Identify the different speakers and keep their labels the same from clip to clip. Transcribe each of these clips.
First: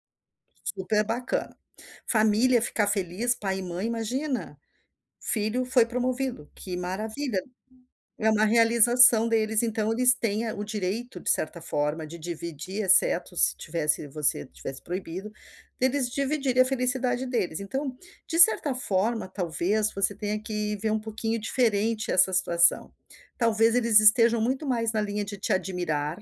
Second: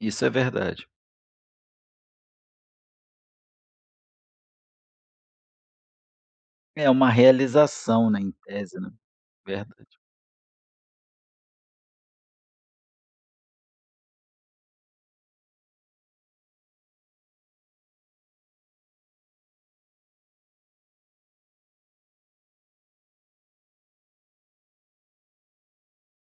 Speaker 1: Isso é verdade.
Speaker 2: Super bacana. Família ficar feliz, pai e mãe, imagina. Filho foi promovido, que
Speaker 1: É uma
Speaker 2: maravilha,
Speaker 1: realização, né,
Speaker 2: é
Speaker 1: em
Speaker 2: uma
Speaker 1: tese, né.
Speaker 2: realização deles, então
Speaker 1: Verdade.
Speaker 2: eles têm, eh, o direito, de certa forma, de dividir, exceto se tivesse você tivesse proibido deles dividir a felicidade deles. Então, de certa forma, talvez você tenha que ver um pouquinho diferente essa situação. Talvez eles estejam muito mais na linha de te admirar,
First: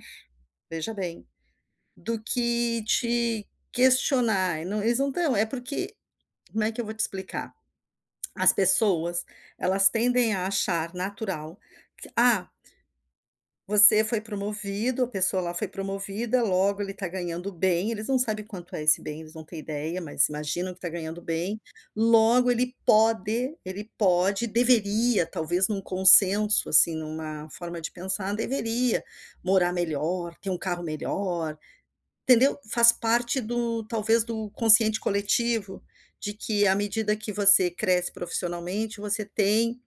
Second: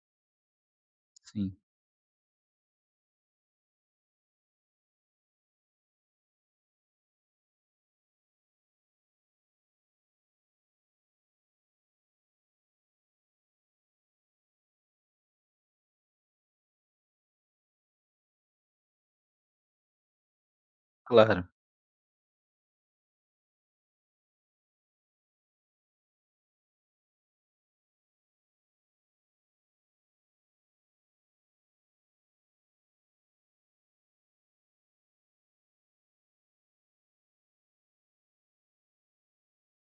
Speaker 2: veja bem,
Speaker 1: Sim.
Speaker 2: do que te questionar, e não eles não tão é porque como é que eu vou te explicar? As pessoas, elas tendem a achar natural, que ah você foi promovido, a pessoa lá promovida, logo ele está ganhando bem, eles não sabem quanto é esse bem, eles não têm ideia, mas imaginam que está ganhando
Speaker 1: Claro.
Speaker 2: bem, logo ele pode, ele pode, deveria, talvez, em um consenso, assim, em uma forma de pensar, deveria morar melhor, ter um carro melhor, entendeu, faz parte do talvez do consciente coletivo, de que à medida que você cresce profissionalmente, você tem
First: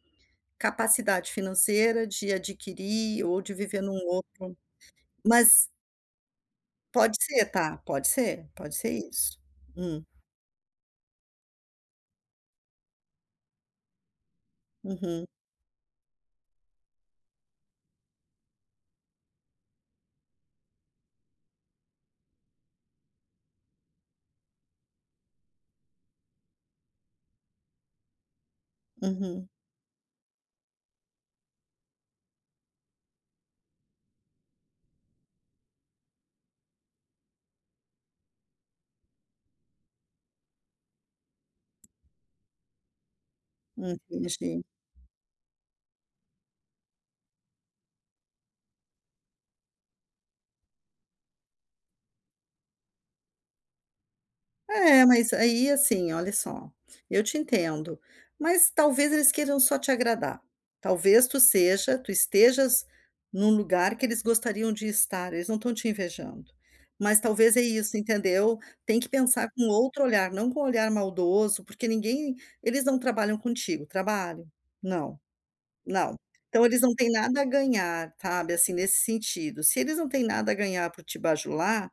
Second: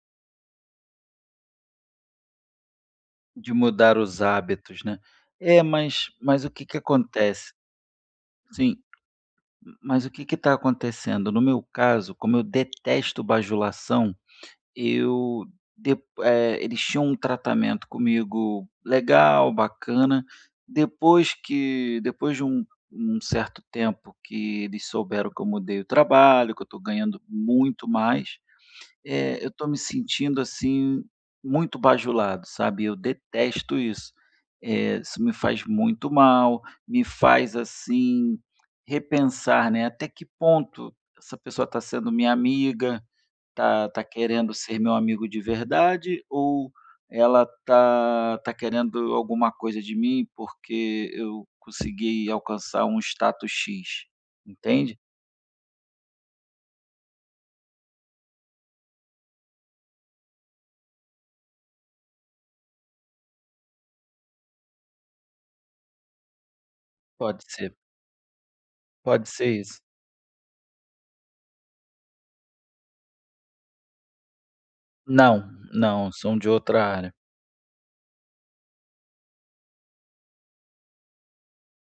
Speaker 2: capacidade financeira de adquirir ou
Speaker 1: De
Speaker 2: de viver em
Speaker 1: mudar
Speaker 2: um
Speaker 1: os
Speaker 2: outro
Speaker 1: hábitos, né. É,
Speaker 2: mas
Speaker 1: mas mas o que que
Speaker 2: pode ser
Speaker 1: acontece
Speaker 2: está, pode ser,
Speaker 1: sim.
Speaker 2: pode
Speaker 1: M
Speaker 2: ser isso. Hum.
Speaker 1: mas o que que está acontecendo, no meu caso, como eu detesto bajulação,
Speaker 2: Uhum.
Speaker 1: eu depo eh, eles tinham um tratamento comigo legal, bacana, depois que depois de um um certo tempo que eles souberam que eu mudei o trabalho, que eu estou ganhando muito mais, eh,
Speaker 2: Uhum.
Speaker 1: eu estou me sentindo, assim, muito bajulado, sabe, eu detesto isso. Eh, isso me faz muito mal, me faz, assim, repensar, né: "Até que ponto essa pessoa está sendo minha amiga. Está
Speaker 2: Hum,
Speaker 1: está querendo
Speaker 2: imagino.
Speaker 1: ser meu amigo de verdade ou ela está está querendo alguma coisa de mim, porque eu consegui alcançar um status X", entende?
Speaker 2: É, mas aí, assim, olha só, eu te entendo, mas talvez eles queiram só te agradar. Talvez tu seja tu estejas em um lugar que eles gostariam de estar, eles não estão te invejando, mas
Speaker 1: Pode
Speaker 2: talvez é
Speaker 1: ser.
Speaker 2: isso, entendeu. Tem que
Speaker 1: Pode ser
Speaker 2: pensar com
Speaker 1: isso.
Speaker 2: outro olhar, não com olhar maldoso, porque ninguém eles não trabalham contigo, trabalham? Não,
Speaker 1: Não, não.
Speaker 2: não.
Speaker 1: São de
Speaker 2: Então eles
Speaker 1: outra
Speaker 2: não têm
Speaker 1: área.
Speaker 2: nada a ganhar, sabe, assim, nesse sentido, se eles não têm nada a ganhar por te bajular